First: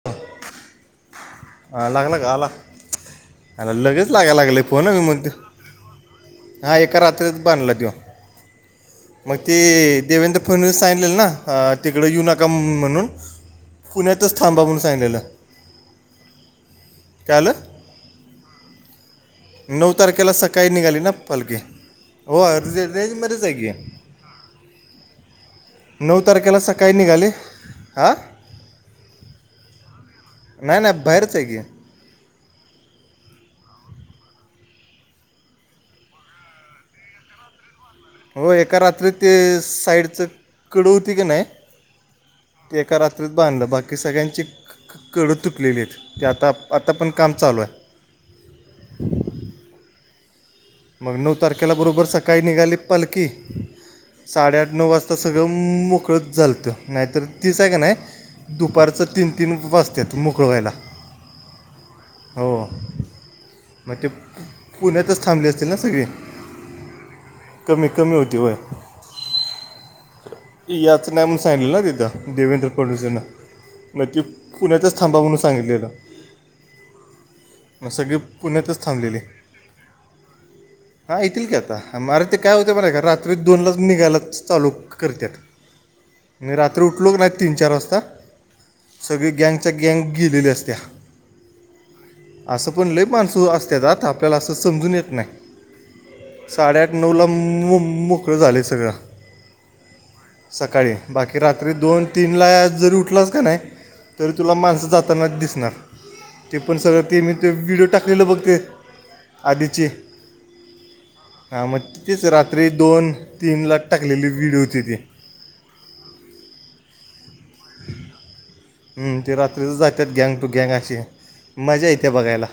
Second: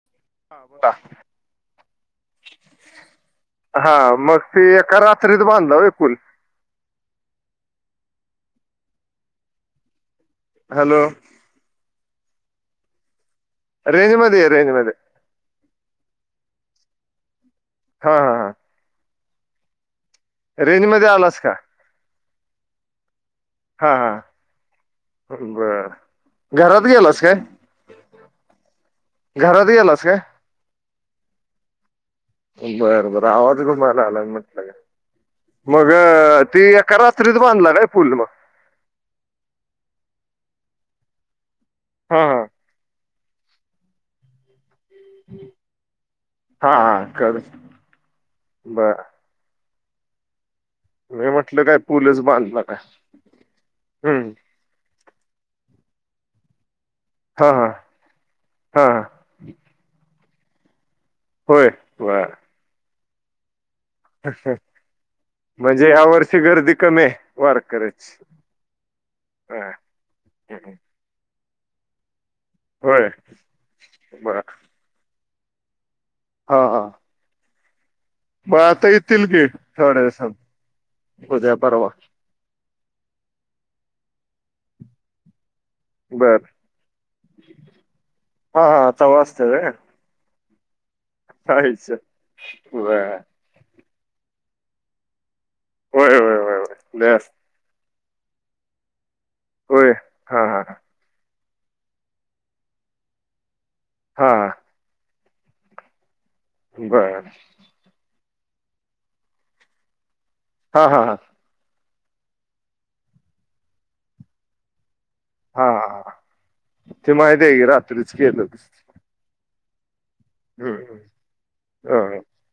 [inaudible] हा बोला. हा लागला का, आला? अरे लगेच लागाय मग ते लागलंय फोन एका मग त्यो रात्रीत बांधला होय पूल हा एका रात्रीत बांधला त्यो. मग ते देवेंद्र पण हॅलो सांगितलेलं ना तिकडे येऊ नका म्हणून, रेंज पुण्यातच मध्ये ये थांबा रेंज म्हणून मध्ये सांगितलेलं. काय आलं. हा हा हा. नऊ तारखेला सकाळी रेंज निघाली मध्ये ना आलास का पालखी? होय तुझं रेंजमध्येच हाय की. हा हा. बर नऊ तारखेला घरात सकाळी गेलास निघाले. काय हा? घरात गेलास काय? नाय नाय बाहेरच हाय की. बर बर आवाज घुमाय लागलाय म्हटलं. मग ती एका रात्रीत बांधला काय पूल मग? हो एका रात्री ते साईडचं कड होती की नाही, हा हा ते एका रात [unintelligible] बाकी सगळ्यांची क-क-कड तुटलेली आहेत. ती आता हा आता हा पण काम कर चालू आहे. बर. मग मी नऊ म्हटलं तारखेला काय बरोबर पूलच सकाळी बांधला काय निघाली पालखी. हम्म साडेआठ नऊ वाज तसं गम मोकळच झालतं, नाहीतर हा तीच हा हाय कनई हा हा. दुपारचं तीन तीन वाजत्यात मोकळं व्हायला. होय. बर हो मग ते, पुण्यातच थांबलेत. म्हणजे या वर्षी गर्दी कमी आहे कमी कमी वारकऱ्याची. होती वय होय. हम्म हम्म. यायचं नाही म्हणून सांगितलेलं ना तिथं देवेंद्र होय फडणवीसानं, मग ती बर पुण्यातच खांबा म्हणून सांगितलेलं. हा हा. मग सगळी मग पुण्यातच आता येतील की थोड्या दिवसात. हा येथील की उद्या परवा आता मारुती काय होतंय, बरं का रात्री दोनलाच निघायला चालू करत्यात. बर मी रात्री उठलो कणी, तीन चार वाजता. हा हा तवा सगळी असतं व्हय गॅंगच्या गँग गेलेली असत्या. चाळीस असं पण लय बर माणसं असत्यात हा आता आपल्याला असं समजून येत नाही. होय होय होय होय साडेआठ लय नऊला असत मु- मोकळं झालेय सगळं. होय. हा हा सकाळी बाकी रात्री दोन तीनला जरी उठलास का नाही, हा तरी हा तुला माणसं जात तानाच दिसणार. तेपण सगळं बर ते मी ते एक व्हिडिओ टाकलेलं बघ ते, आधीचे. हां हां हां. हां. मग, तीच रात्री दोन तीन ला टाकलेली व्हिडिओ होती ती. हा. हा. ते माहिते की रात्रीचं केल होतंस ते. हम्म ते रात्रीच जातात गॅंग. ती गॅंग अशी आहे, मजा येते हं. बघायला.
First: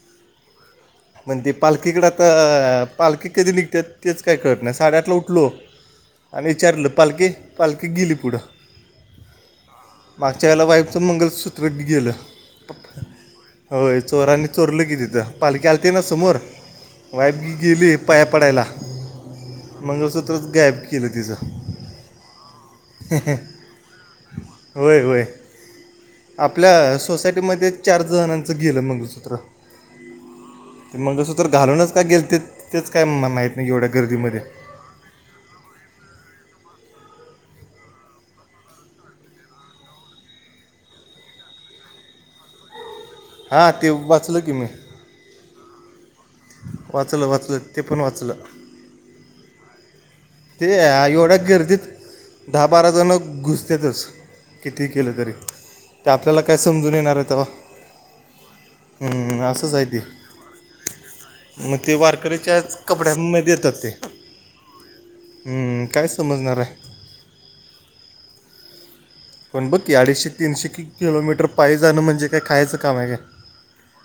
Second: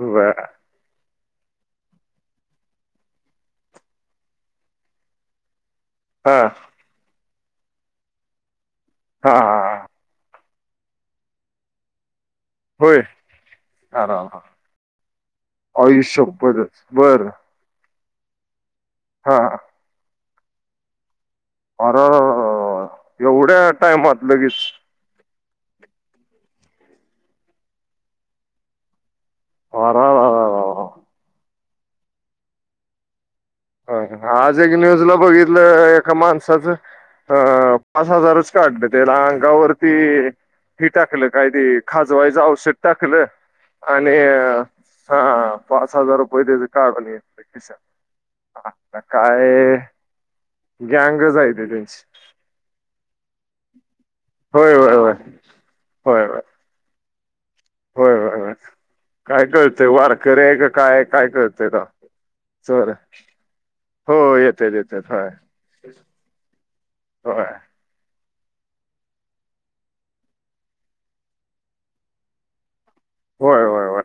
बर. मंग ते पालखीकडे आता पालखी कधी निघत्या तेच काय कळत नाही. साडेआठला उठलो हा आणि विचारलं पालखी पालखी गेली पुढं. हा हां. च्यायला वाईफचं मंगलसूत्र गेलं, होय होय.. अर चोराने चोरलं की. की तिथं, पालखी आलती ना आई समोर? शपथच बर वाय ती गेली पाया पडायला, हा मंगळसूत्रच गायब केलं तिचं. आरररर, एवढ्या टाइमात लगेच होय होय. आपल्या सोसायटीमध्ये चार जणांचं गेलं मंगळसूत्र. [unintelligible] मंगळसूत्र घालूनच का गेलतेत, तेच काय माहित नाही एवढ्या गर्दीमध्ये. ते न्यूजला बघितलं एका माणसाचं. हो पाच हजारच काढलं, त्याला अंगावरती ही टाकलं, काय ते खाजवायचं औषध टाकलं हां ते आणि वाचलं की मी हां.. पाच हजार रुपये तेच काढून वाचलं येतंय वाचलं खिशात. ते पण वाचलं. आता काय. ते एवढ्या गँगच आहे ते गर्दीत. त्यांची दहा बारा जणं घुसत्यातच, होय कितीही होय होय केलं तरी. तर होय होय आपल्याला काय समजून येणार हाय तवा. होय होय होय. काय आहे कळतंय ते वारकरी हाय का, काय हाय काय मग तवा ते वारकरीच्या चोर ये. कपड्यांमध्ये येतात ते हो.. येत्यात येत्यात होय. हम्म. काय समजणार आहे. होय. पण बघ की, अडीचशे तीनशे किलोमीटर पायी जाणं म्हणजे खायचं काम हाय कां. होय होय. होय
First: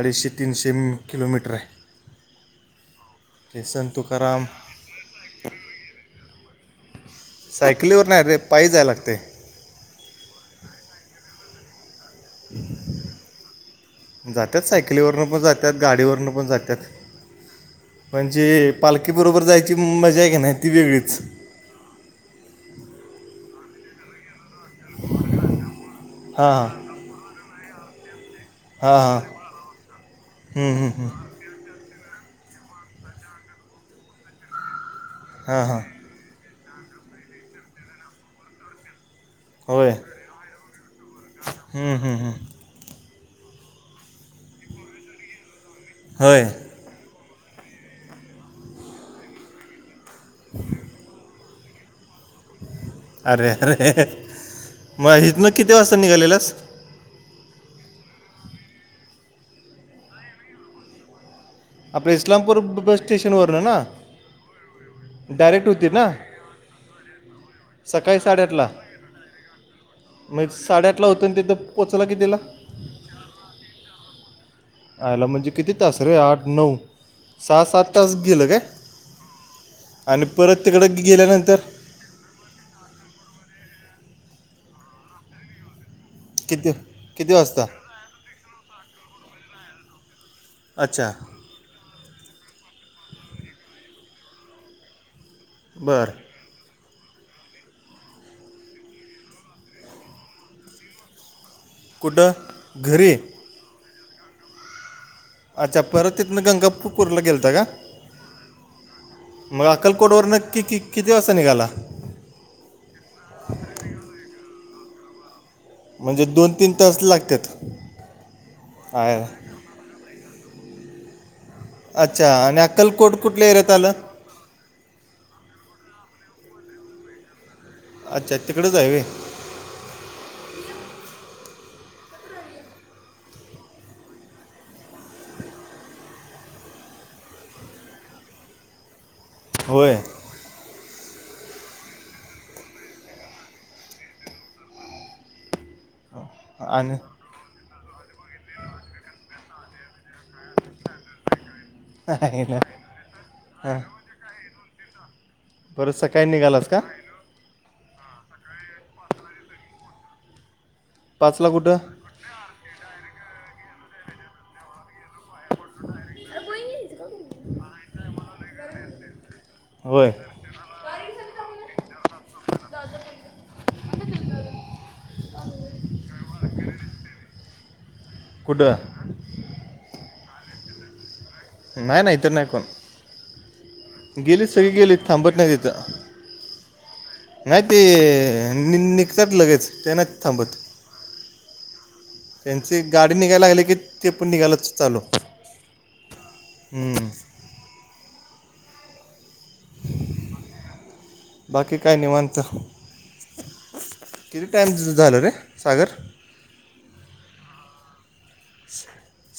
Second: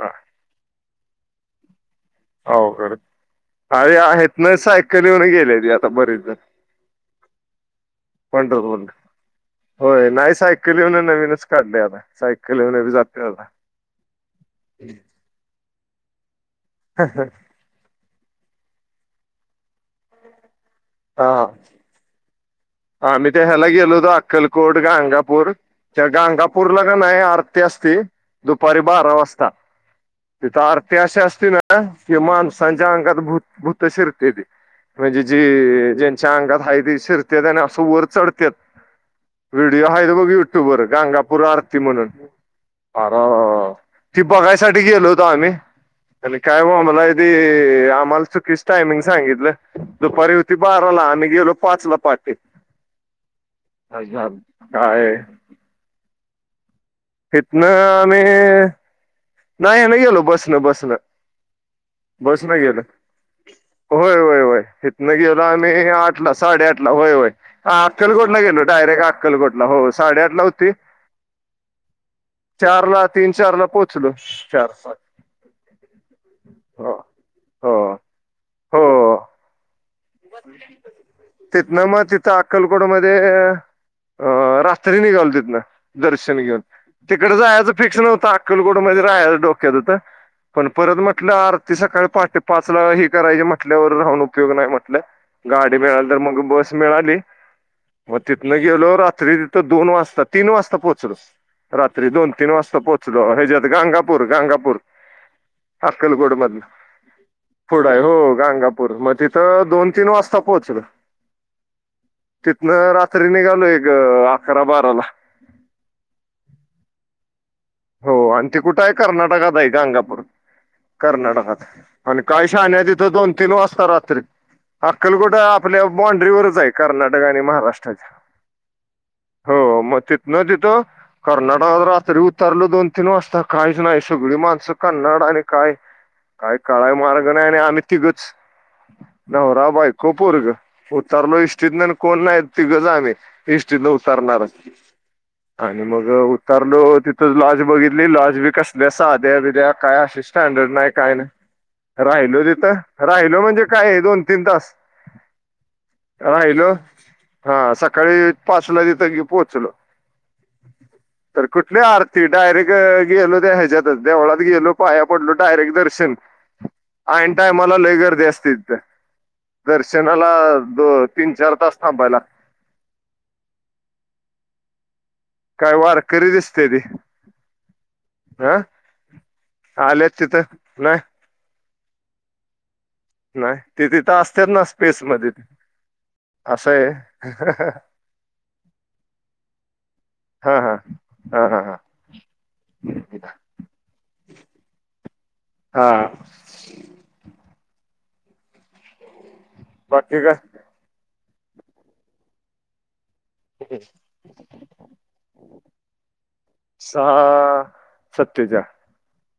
हा, तीनशे किलोमीटर हाय. अवघड [unintelligible] तुकाराम इथनं सायकली वरनं गेल्याती आतापर्यंत. सायकलीवर नाही रे, पायी जायला पंढरपूरला लागतंय. होय नाही सायकलीवरनं नवीनच काढलय आता, सायकली वरण बी जातंय आता. जात्यात सायकलीवरून पण, जात्यात गाडीवरनं पण जातात. हां हां.. पण जी, पालखी बरोबर जाण्याची मजा हाय कणी ती वेगळीच. हा आम्ही त्या ह्याला गेलो होतो, अक्कलकोट गांंगापूर. त्या हां हां गांगापूरला आरती असती दुपारी हां बारा हां वाजता, तिथं हम्म, हम्म, आरती हम्म. अशी असते ना. [unintelligible] हे माणसांच्या अंगात भूत भूत शिरत्याती. म्हणजे हां हां जे जे च्या अंगात हाय की, शिरत्यात आणि अस वर चढत्यात. व्हिडिओ होय आहेत बघ युट्यूब वर गाणगापूर आरती हम्म, म्हणून हम्म, हम्म. अरं अरं ती बघायसाठी गेलो होतो आम्ही होय काय बोंबलाय ते आम्हाला चुकीच टायमिंग सांगितलं. दुपारी होती बाराला आम्ही गेलो पाच ला प् अरे. अरे. काय मग इथ ना किती वाजता निघालेलास. हितं, आम्ही नाही हेन गेलो बसन, बसन. आपल्या बस न इस्लामपूर गेलं बस स्टेशनवरनं ना होय, होय, होय हितं गेलो डायरेक्ट होती आम्ही ना आठलाच. साडेआठ ला होय, होय सकाळी अक्कलकोटला गेलो. साडेआठला डायरेक्ट अक्कलकोटला हो साडेआठ ला होती. कला होतो तिथं पोचला कितीला? चार ला तीन, चार ला पोहोचलो. चार पाच आयला म्हणजे किती तास रे आठ नऊ, सहा, सात तास गेलं काय? आणि परत तिकडं गेल्यानंतर तिथ न मग ती, त्या अक्कलकोट मध्ये अ रात्री निघालो तिथंन. दर्शन घेऊन किती तिकड किती वाजता जायचं फिक्स नव्हतं. अक्कलकोड मध्ये राहायच डोक्यात होत. पण, परत अच्छा म्हटलं आरती सकाळी पहाटे पाच ला हे करायची म्हटल्यावर राहून उपयोग नाही म्हटलं. गाडी मिळाली बरं तर मग, बस मिळाली मग, तिथनं गेलो रात्री तिथं दोन वाजता, तीन वाजता पोहोचलो. रात्री दोन, कुठं तीन वाजता घरी पोहोचलो ह्याच्यात गांंगापूर, गांंगापूर. अच्छा परत अक्कलकोट तिथनं मधन गंगापूरला गेलता का पुढं आहे हो, गांंगापूर मग तिथं दोन तीन अक्कलकोटवर वाजता की, की पोहोचलो किती वाजता निघाला. तिथनं रात्री निघालो एक अकरा, बाराला म्हणजे दोन तीन तास लागत्यात? हो, आणि ते कुठं आहे कर्नाटकात आहे, गांणगापूर कर्नाटकात आणि अच्छा काही शहाण्या तिथं अक्कलकोट दोन कुठल्या तीन एरियात वाजता आलं रात्री अक्कलकोट आपल्या बाँड्रीवरच आहे कर्नाटक आणि महाराष्ट्रा अच्छा तिकडेच आहे व्हय हो मग तिथं न तिथं कर्नाटकात रात्री तरल दोन तीन वाजता काहीच ना य सगळी माणसं कन्नड आणि काय. काय काळाय मार्ग नाही आणि आम्ही तिघच, नवरा होय बायको पोरग उतारलो इष्टीतन कोण नाही तिघंच आम्ही इष्टी तन उतारणार. आणि मग उतारलो आणि तिथ. तर लॉज बघितली लॉज बी कसल्या साध्या बिद्या काय अशी स्टँडर्ड नाही काय नाही. राहिलो आहे ना तिथं राहिलो म्हणजे हां काय दोन तीन तास? बरं सकाळी हा निघालास हॅलो. का हा सकाळी पाचला तिथ पोहोचलो तर पाचला कुठं कुठले आर त डारेक्ट गेलो ते ह्याच्याात देवळात गेलो. पाया पडलो डायरेक्ट दर्शन ऐनं टायमला लय गर्दी असते तिथं. होय दर्शनाला दो तीन चार तास थांबायला लाग काय वारकरी दिसते ती. हा कुठं आल्यात तिथं ना नाही नाही इथं नाही कोण नाही ते तिथं असतात गेलीत ना सगळी गेलीत स्पेस मध्ये थांबत ते. नाहीत इथं असं आहे नाही ते निघतात लगेच त्या नाहीत थांबत. हा हा, हा हा हा. त्यांची गाडी निघायला लागली की, ते पण निघायलाच चालू हा हंम. बाकी काय. बाकी काय निवांत. काय किती टाइम झालं रे सागर. सहा सत्तेच्याळ.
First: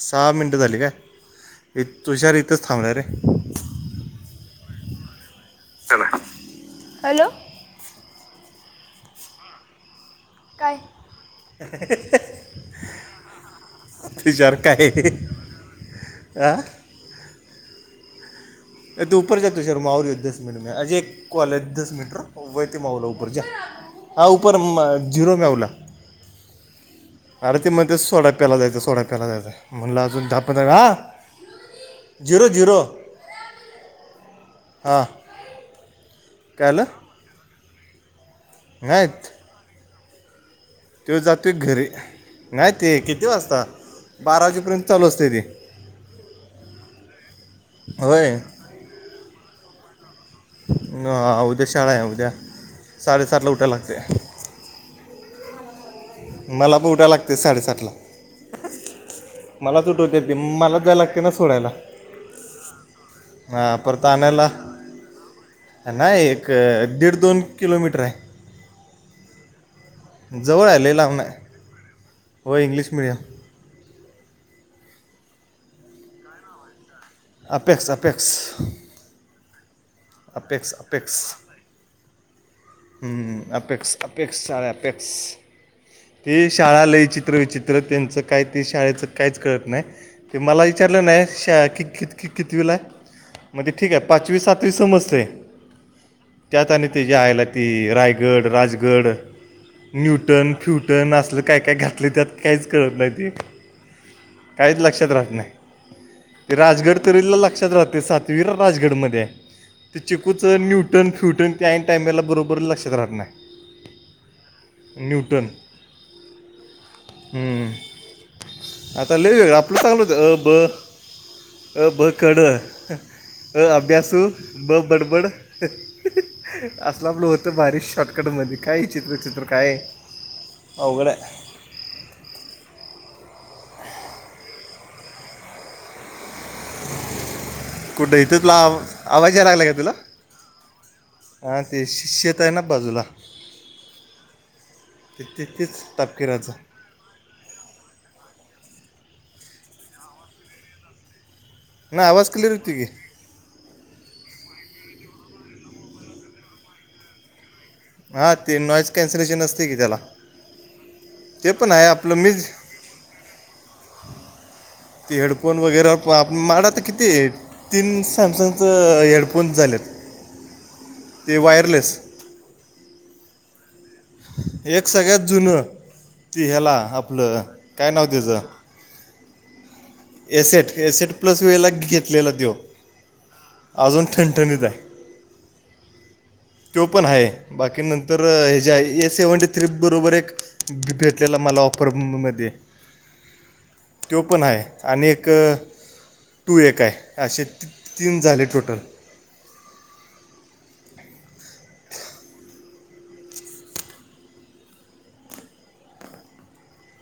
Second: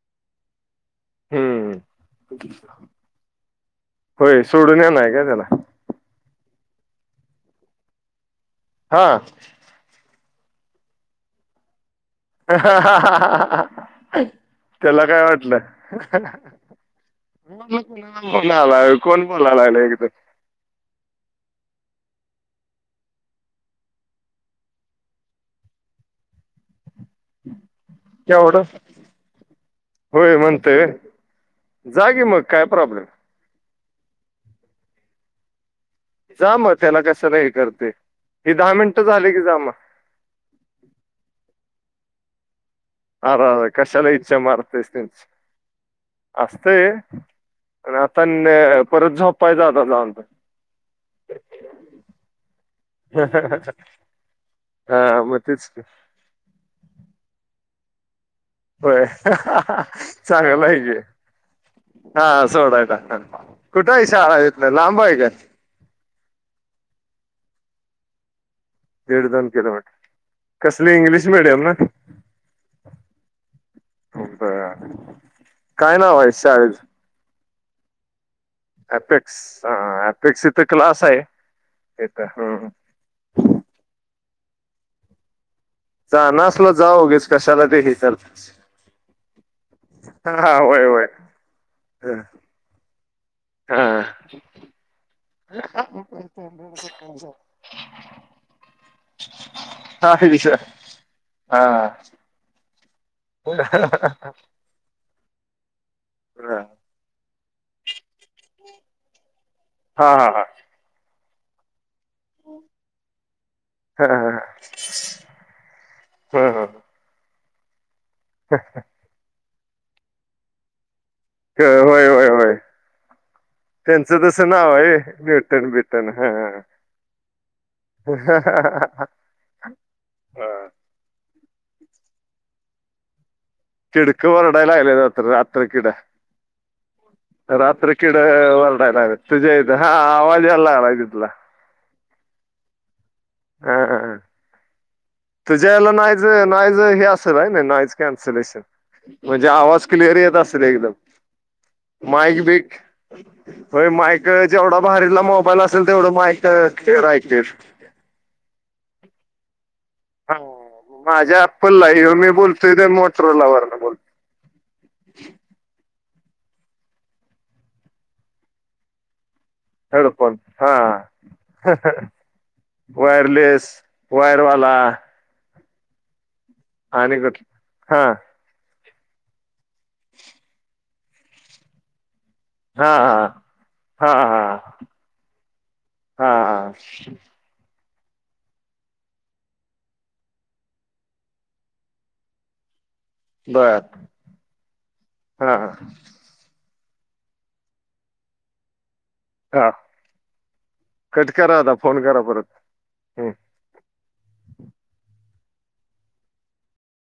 सहा मिनटं झाली काय हम्म ते तुषार इथंच थांबलाय रे. होय, सोडून येणार काय त्याला? [unintelligible] हॅलो! हा. काय? [unintelligible] [unintelligible] त्याला काय वाटलं? हा मी म्हणलं कोणाला फोन लागलाय, कोण बोलायला लागल एक तर? [unintelligible] आओ पर म झिरो घावला. अरे ती म्हणते ते सोडा प्यायला केवढं जायचा, सोडा प्याय जायचा म्हटलं अजून होय दहा पंधरा म्हणतोय हा जा कि मग झिरो काय झिरो प्रॉब्लेम हा. जा काय मग आलं त्याला कशाला हे करते हे दहा मिनटं नाही झाले की जा मग. त्यो जातोय घरी नाही ते किती अरे वाजता अरे कशाला बारा वाजेपर्यंत चालू असतय ते. असतय पण आता होय न परत झोपायचं आता जाऊन. ह उद्या शाळा आहे, उद्या साडेसातला उठायला लागतेय. हा म तेच की. मला पण उठाय लागते साडेसातला. होय मलाच उठवते ती मला चांगलंय कि. जायला लागते ना सोडायला हा सोडायला हा कुठ आहे शाळा ईथन लांब आहे का? ना एक दीड दोन किलोमीटर आहे. दीड दोन किलोमीटर, जवळ आहे लय कसली लांब इंग्लिश नाही मिडियम ना? हो इंग्लिश मिडियम. हो बरं काय नाव आहे शाळेचं? Apex Apex. अपेक्स ह अपेक्स इथ क्लास आहे इथं ह. हम अपेक्क्स अपेक्क्स आहे अपेक्क्स. जाण ती असलं शाळा जा लय उगीच चित्र कशाला विचित्र, ते हे त्यांचं काय करतेस ते शाळेचं काहीच कळत नाही. ते हा मला होय विचारलं होय नाही, शा कित कित कितवीला हाय? मग ते हा ठीक आहे पाचवी सातवी समजतें त्यात आणि ते हे आयला ते रायगड राजगड. हा न्यूटन विषय फ्युटन असलं काय हा काय घातलंय त्यात, काहीच कळत नाही ते. काहीच लक्षात राहत नाही. ते राजगड तरीला लक्षात राहतंय, सातवीला राजगडमध्ये हाय. ते हा चिकूच हा न्यूटन फ्युटन त्या ऐन टायमाला बर बर लक्षात राहत नाही. हा न्यूटन हम. हा हां [unintelligible] आता ले आपलं चांगलं होत अ ब अ होय ब होय क ड. होय अ त्यांचं अभ्यासू तसं नाव ब आहे बडबड न्यूटन बिटन हा असला फ्लो तो भारी शॉर्टकटमध्ये, काय चित्रचित्र काय अवघड हाय. किडक वरडाय लागलेला, रात रात्र किडा. रात्री किड कुठं इथं तुला आव- ओरडायला लागल्यात आवाज तुझे हा आवाज याय लागलाय तिथला. हा ते शे शेत आहे ना बाजूला. हा ते ते तेच तपकिराच. तुझं हे असंल हाय नाय नॉईज कॅन्सलेशन, म्हणजे आवाज क्लिअर येत असेल एकदम. ना आवाज मायक क्लिअर होती बीट. की होय मायक जेवढा भारीयला मोबाईल असेल तेवढं मायक [unintelligible] हां ते नॉईज कॅन्सलेशन असतंय की त्याला. हा माझ्या ते पण आहे ऐप्पलला, आपलं ह्यो मी मीच बोलतोय ते मोटोरोला वरनं बोल ते हेडफोन वगैरा मायड तर किती येत तीन सॅमसंगच हेडफोन झालेत. हेडफोन हा ते वायरलेस वायरलेस वायरवाला एक सगळ्यात जुनं ती ह्याला आणि कुठ आपलं काय हा नाव तेज्या एसेट एसेट प्लस वेला घेतलेला त्यो हा हा हा. त्यो पण हाय. बाकी नंतर हे जे ए सेवनटी थ्री बरोबर एक भेटलेला मला ऑफरमध्ये. बर त्यो पण आहे आणि एक हा तू एक आहे असे ती-ती-तीन झाले टोटल. हां, कट करा आता फोन करा परत हम्म.